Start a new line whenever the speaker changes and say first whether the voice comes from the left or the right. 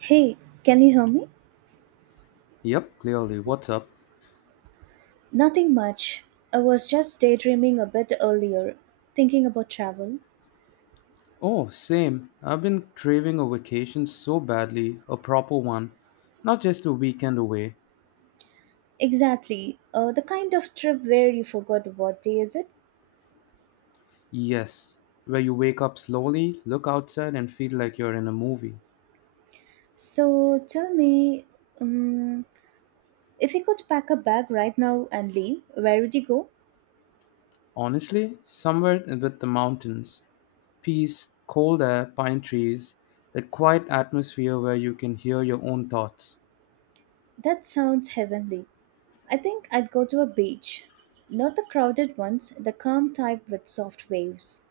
right: Hey, can you hear me?
left: Yep, clearly. What's up?
right: Nothing much. I was just daydreaming a bit earlier, thinking about travel.
left: Oh, same. I've been craving a vacation so badly, a proper one. Not just a weekend away.
right: Exactly, the kind of trip where you forgot what day is it.
left: Yes, where you wake up slowly, look outside, and feel like you're in a movie.
right: So tell me, um, if you could pack a bag right now and leave, where would you go?
left: Honestly, somewhere with the mountains. Peace, cold air, pine trees, that quiet atmosphere where you can hear your own thoughts.
right: That sounds heavenly. I think I'd go to a beach. Not the crowded ones, the calm type with soft waves.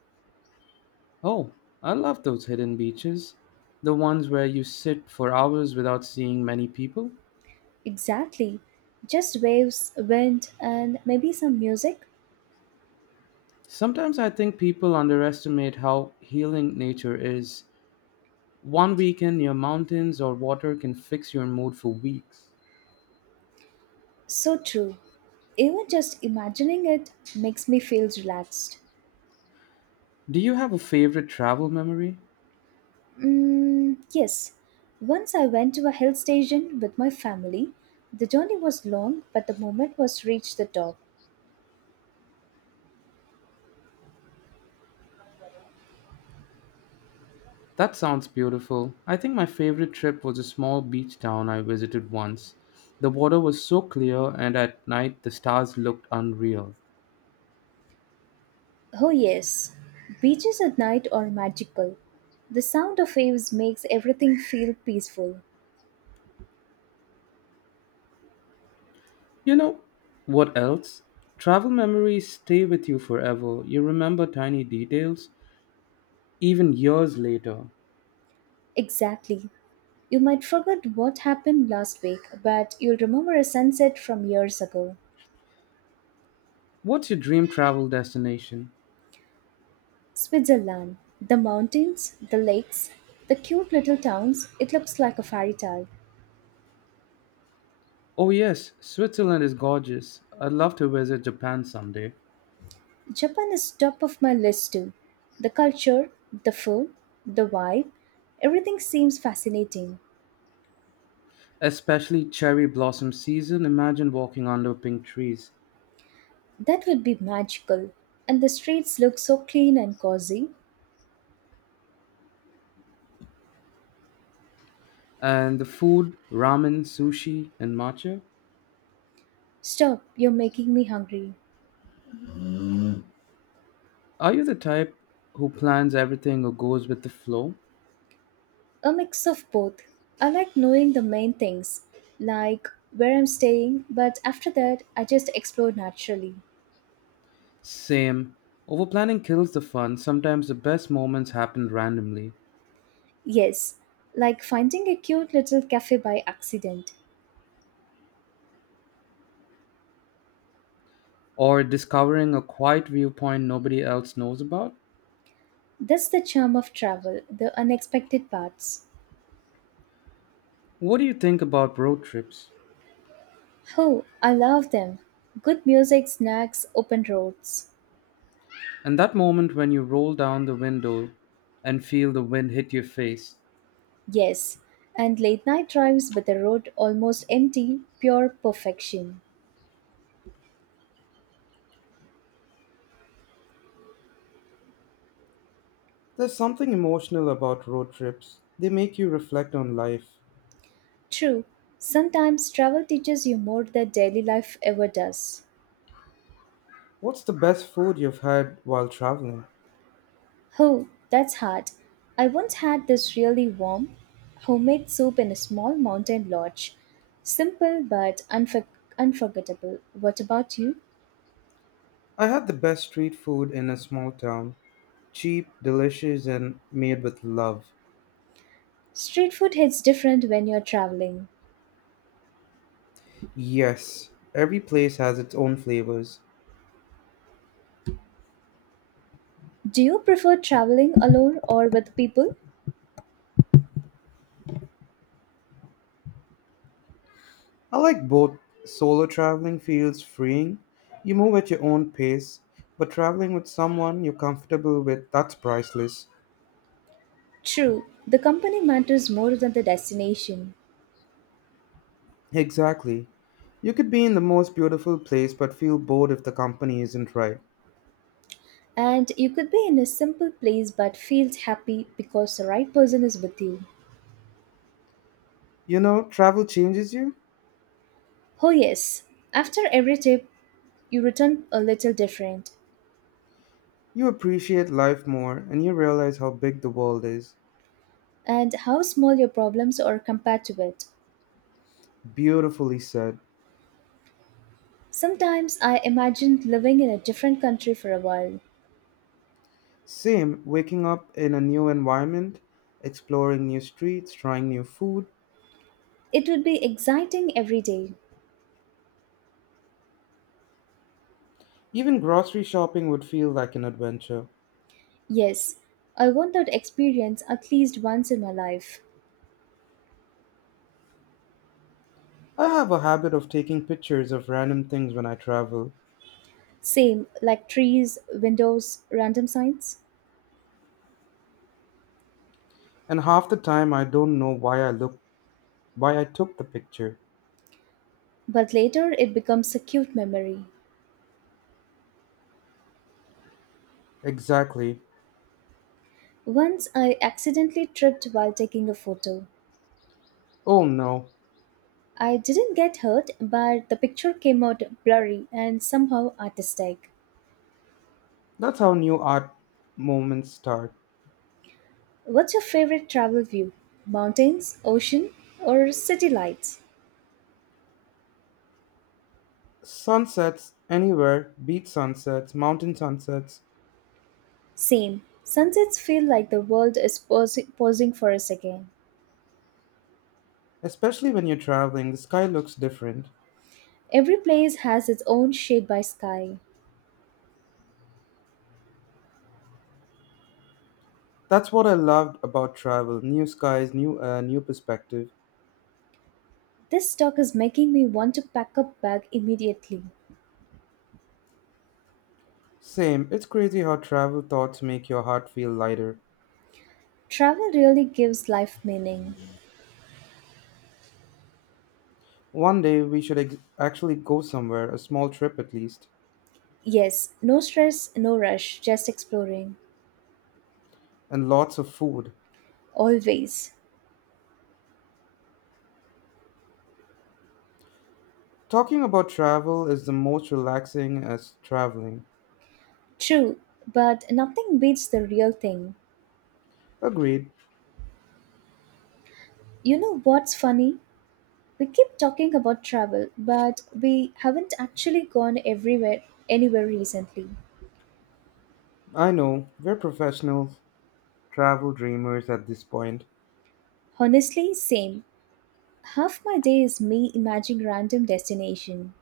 left: Oh, I love those hidden beaches. The ones where you sit for hours without seeing many people.
right: Exactly. Just waves, wind, and maybe some music.
left: Sometimes I think people underestimate how healing nature is. One weekend near mountains or water can fix your mood for weeks.
right: So true. Even just imagining it makes me feel relaxed.
left: Do you have a favorite travel memory?
right: Mm, yes. Once I went to a hill station with my family. The journey was long, but the moment was reached the top.
left: That sounds beautiful. I think my favorite trip was a small beach town I visited once. The water was so clear, and at night the stars looked unreal.
right: Oh yes, beaches at night are magical. The sound of waves makes everything feel peaceful.
left: You know what else? Travel memories stay with you forever. You remember tiny details, even years later.
right: Exactly. You might forget what happened last week, but you'll remember a sunset from years ago.
left: What's your dream travel destination?
right: Switzerland. The mountains, the lakes, the cute little towns, it looks like a fairy tale.
left: Oh, yes, Switzerland is gorgeous. I'd love to visit Japan someday,
right: Japan is top of my list too. The culture, the food, the vibe, everything seems fascinating.
left: especially cherry blossom season. Imagine walking under pink trees.
right: That would be magical. And the streets look so clean and cozy.
left: And the food ramen, sushi, and matcha.
right: Stop, you're making me hungry.
left: Are you the type who plans everything or goes with the flow?
right: A mix of both. I like knowing the main things, like where I'm staying, but after that, I just explore naturally.
left: Same. Overplanning kills the fun. Sometimes the best moments happen randomly,
right: Yes, like finding a cute little cafe by accident.
left: or discovering a quiet viewpoint nobody else knows about.
right: That's the charm of travel, the unexpected parts.
left: What do you think about road trips?
right: Oh, I love them. Good music, snacks, open roads.
left: And that moment when you roll down the window and feel the wind hit your face.
right: Yes, and late night drives with the road almost empty, pure perfection.
left: There's something emotional about road trips. They make you reflect on life.
right: True, sometimes travel teaches you more than daily life ever does.
left: What's the best food you've had while traveling?
right: Oh, that's hard. I once had this really warm, homemade soup in a small mountain lodge. Simple but unforgettable. What about you?
left: I had the best street food in a small town. Cheap, delicious, and made with love.
right: Street food hits different when you're traveling.
left: Yes, every place has its own flavors.
right: Do you prefer traveling alone or with people?
left: I like both. Solo traveling feels freeing. You move at your own pace, but traveling with someone you're comfortable with, that's priceless.
right: True, the company matters more than the destination.
left: Exactly. You could be in the most beautiful place but feel bored if the company isn't right.
right: And you could be in a simple place but feels happy because the right person is with you.
left: You know, travel changes you.
right: Oh, yes. After every trip, you return a little different.
left: You appreciate life more and you realize how big the world is.
right: And how small your problems are compared to it.
left: Beautifully said.
right: Sometimes I imagined living in a different country for a while.
left: Same, waking up in a new environment, exploring new streets, trying new food.
right: It would be exciting every day.
left: Even grocery shopping would feel like an adventure.
right: Yes, I want that experience at least once in my life.
left: I have a habit of taking pictures of random things when I travel,
right: Same, like trees, windows, random signs.
left: and half the time I don't know why I took the picture.
right: But later it becomes a cute memory.
left: Exactly.
right: Once I accidentally tripped while taking a photo.
left: Oh no,
right: I didn't get hurt, but the picture came out blurry and somehow artistic.
left: that's how new art movements start.
right: What's your favorite travel view? Mountains, ocean, or city lights?
left: Sunsets anywhere, beach sunsets, mountain sunsets,
right: Same. Sunsets feel like the world is pausing for us again.
left: especially when you're traveling, the sky looks different.
right: Every place has its own shade by sky.
left: That's what I loved about travel new skies, new air, new perspective.
right: This talk is making me want to pack up bag immediately.
left: Same, it's crazy how travel thoughts make your heart feel lighter.
right: Travel really gives life meaning.
left: One day we should actually go somewhere, a small trip at least,
right: Yes, no stress, no rush, just exploring.
left: and lots of food.
right: Always.
left: Talking about travel is the most relaxing as traveling.
right: True, but nothing beats the real thing.
left: Agreed.
right: You know what's funny? We keep talking about travel, but we haven't actually gone everywhere anywhere recently.
left: I know, we're professional travel dreamers at this point.
right: Honestly, same. Half my day is me imagining random destination.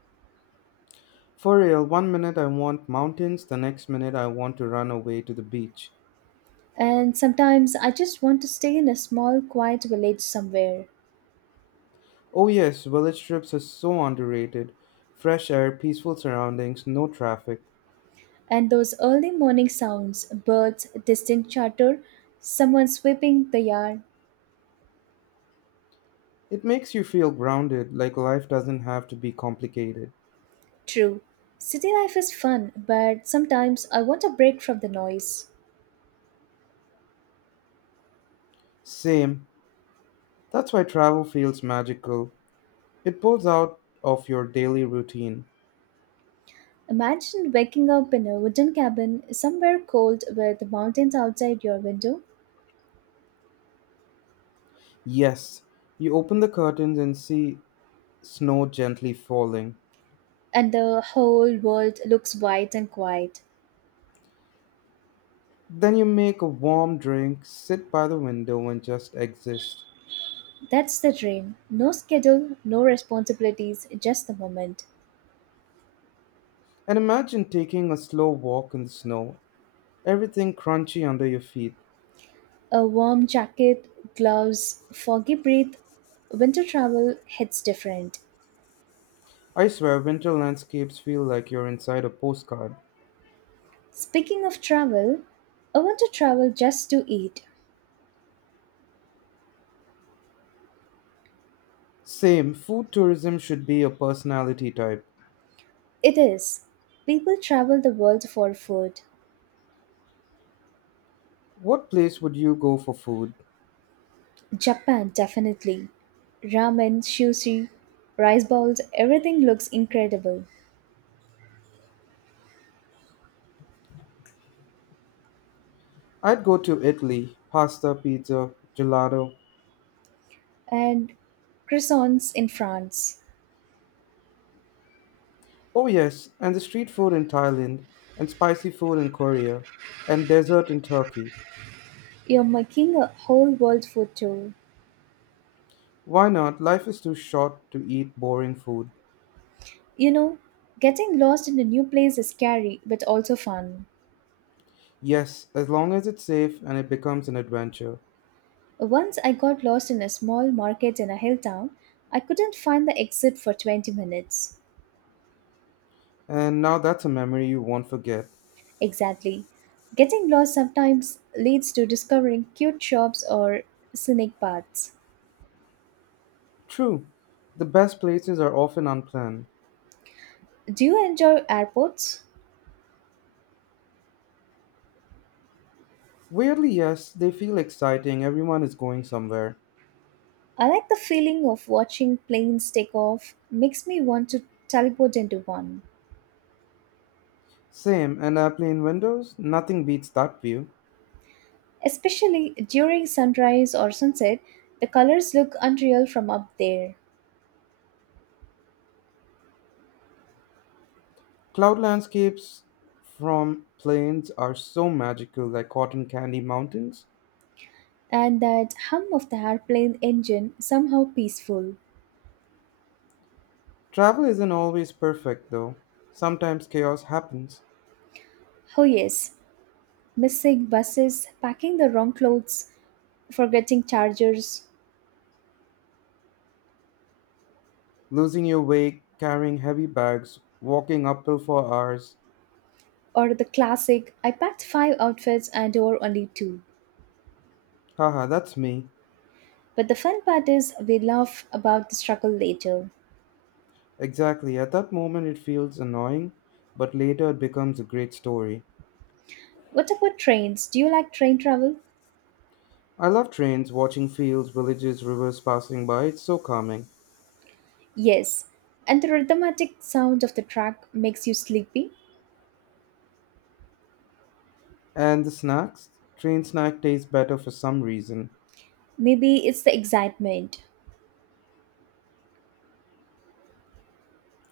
left: For real, one minute I want mountains, the next minute I want to run away to the beach.
right: And sometimes I just want to stay in a small quiet village somewhere.
left: Oh, yes, village trips are so underrated. Fresh air, peaceful surroundings, no traffic.
right: And those early morning sounds, birds, distant chatter, someone sweeping the yard.
left: It makes you feel grounded, like life doesn't have to be complicated.
right: True. City life is fun, but sometimes I want a break from the noise.
left: Same. That's why travel feels magical. It pulls out of your daily routine.
right: Imagine waking up in a wooden cabin somewhere cold with mountains outside your window,
left: Yes, you open the curtains and see snow gently falling.
right: and the whole world looks white and quiet.
left: Then you make a warm drink, sit by the window, and just exist.
right: That's the dream. No schedule, no responsibilities, just the moment.
left: And imagine taking a slow walk in the snow, everything crunchy under your feet.
right: A warm jacket, gloves, foggy breath, winter travel hits different.
left: I swear, winter landscapes feel like you're inside a postcard.
right: Speaking of travel, I want to travel just to eat.
left: Same, food tourism should be a personality type.
right: It is. People travel the world for food.
left: What place would you go for food?
right: Japan, definitely. Ramen, sushi, rice balls, everything looks incredible.
left: I'd go to Italy, pasta, pizza, gelato.
right: And croissants in France.
left: Oh, yes, and the street food in Thailand, and spicy food in Korea, and dessert in Turkey.
right: You're making a whole world food tour.
left: Why not? Life is too short to eat boring food.
right: You know, getting lost in a new place is scary but also fun.
left: Yes, as long as it's safe and it becomes an adventure.
right: Once I got lost in a small market in a hill town, I couldn't find the exit for 20 minutes.
left: And now that's a memory you won't forget.
right: Exactly. Getting lost sometimes leads to discovering cute shops or scenic paths.
left: True, the best places are often unplanned.
right: Do you enjoy airports?
left: Weirdly, yes, they feel exciting, everyone is going somewhere.
right: I like the feeling of watching planes take off, makes me want to teleport into one.
left: Same, and airplane windows? Nothing beats that view.
right: Especially during sunrise or sunset, the colors look unreal from up there.
left: Cloud landscapes from planes are so magical, like cotton candy mountains.
right: And that hum of the airplane engine somehow peaceful.
left: Travel isn't always perfect, though. Sometimes chaos happens.
right: Oh yes, missing buses, packing the wrong clothes, forgetting chargers,
left: Losing your way, carrying heavy bags, walking uphill for hours.
right: or the classic I packed five outfits and wore only two.
left: Haha, that's me.
right: But the fun part is we laugh about the struggle later.
left: Exactly. At that moment, it feels annoying, but later it becomes a great story.
right: What about trains? Do you like train travel?
left: I love trains, watching fields, villages, rivers passing by. It's so calming.
right: Yes, and the rhythmatic sound of the track makes you sleepy.
left: And the snacks? Train snack tastes better for some reason.
right: Maybe it's the excitement,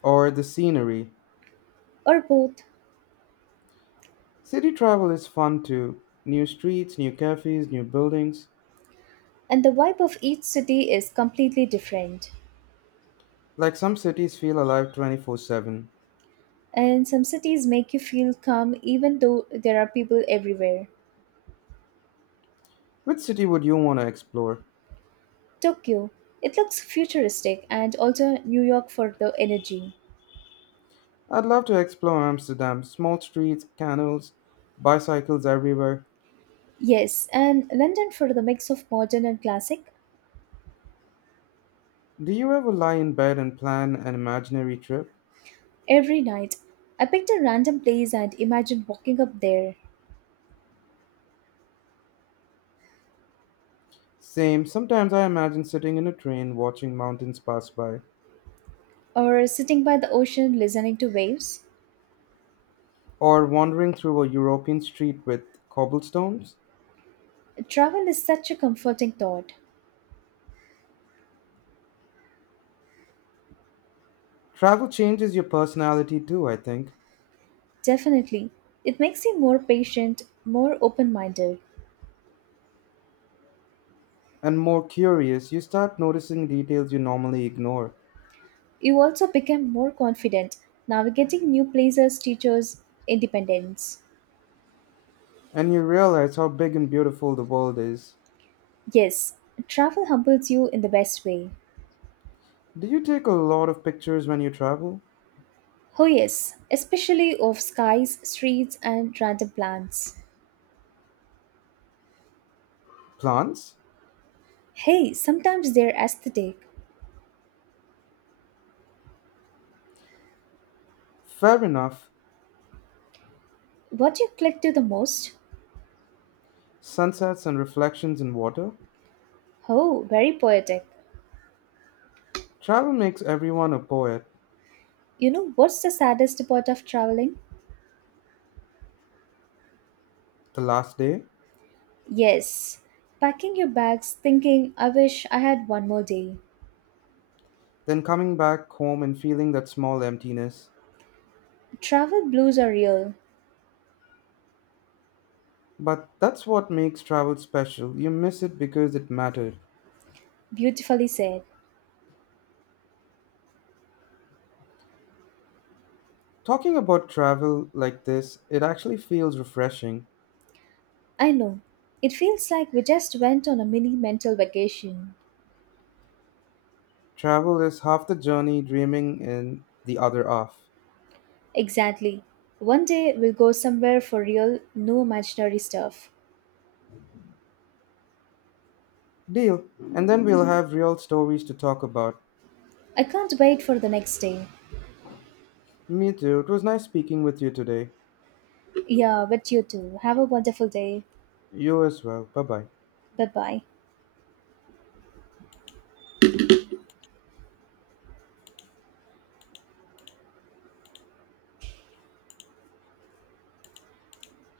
left: Or the scenery.
right: or both.
left: City travel is fun too. New streets, new cafes, new buildings.
right: And the vibe of each city is completely different.
left: Like some cities feel alive 24/7.
right: And some cities make you feel calm even though there are people everywhere.
left: Which city would you want to explore?
right: Tokyo, it looks futuristic, and also New York for the energy.
left: I'd love to explore Amsterdam. Small streets, canals, bicycles everywhere.
right: Yes, and London for the mix of modern and classic.
left: Do you ever lie in bed and plan an imaginary trip?
right: Every night, I picked a random place and imagined walking up there,
left: Same, sometimes I imagine sitting in a train watching mountains pass by,
right: or sitting by the ocean listening to waves.
left: or wandering through a European street with cobblestones.
right: Travel is such a comforting thought.
left: Travel changes your personality too, I think,
right: Definitely. It makes you more patient, more open minded.
left: and more curious, you start noticing details you normally ignore,
right: You also become more confident navigating new places, teachers, independence.
left: and you realize how big and beautiful the world is.
right: Yes, travel humbles you in the best way.
left: Do you take a lot of pictures when you travel?
right: Oh, yes, especially of skies, streets, and random plants.
left: Plants?
right: Hey, sometimes they're aesthetic.
left: Fair enough.
right: What you click to the most?
left: Sunsets and reflections in water.
right: Oh, very poetic.
left: Travel makes everyone a poet.
right: You know what's the saddest part of traveling?
left: The last day,
right: Yes, packing your bags thinking, I wish I had one more day.
left: then coming back home and feeling that small emptiness.
right: Travel blues are real,
left: But that's what makes travel special. You miss it because it mattered.
right: beautifully said.
left: Talking about travel like this, it actually feels refreshing.
right: I know. It feels like we just went on a mini mental vacation.
left: Travel is half the journey, dreaming in the other half.
right: Exactly. One day we'll go somewhere for real, no imaginary stuff.
left: Deal. And then we'll have real stories to talk about.
right: I can't wait for the next day.
left: Me too. It was nice speaking with you today.
right: Yeah, but you too. Have a wonderful day.
left: You as well. Bye bye.
right: Bye bye.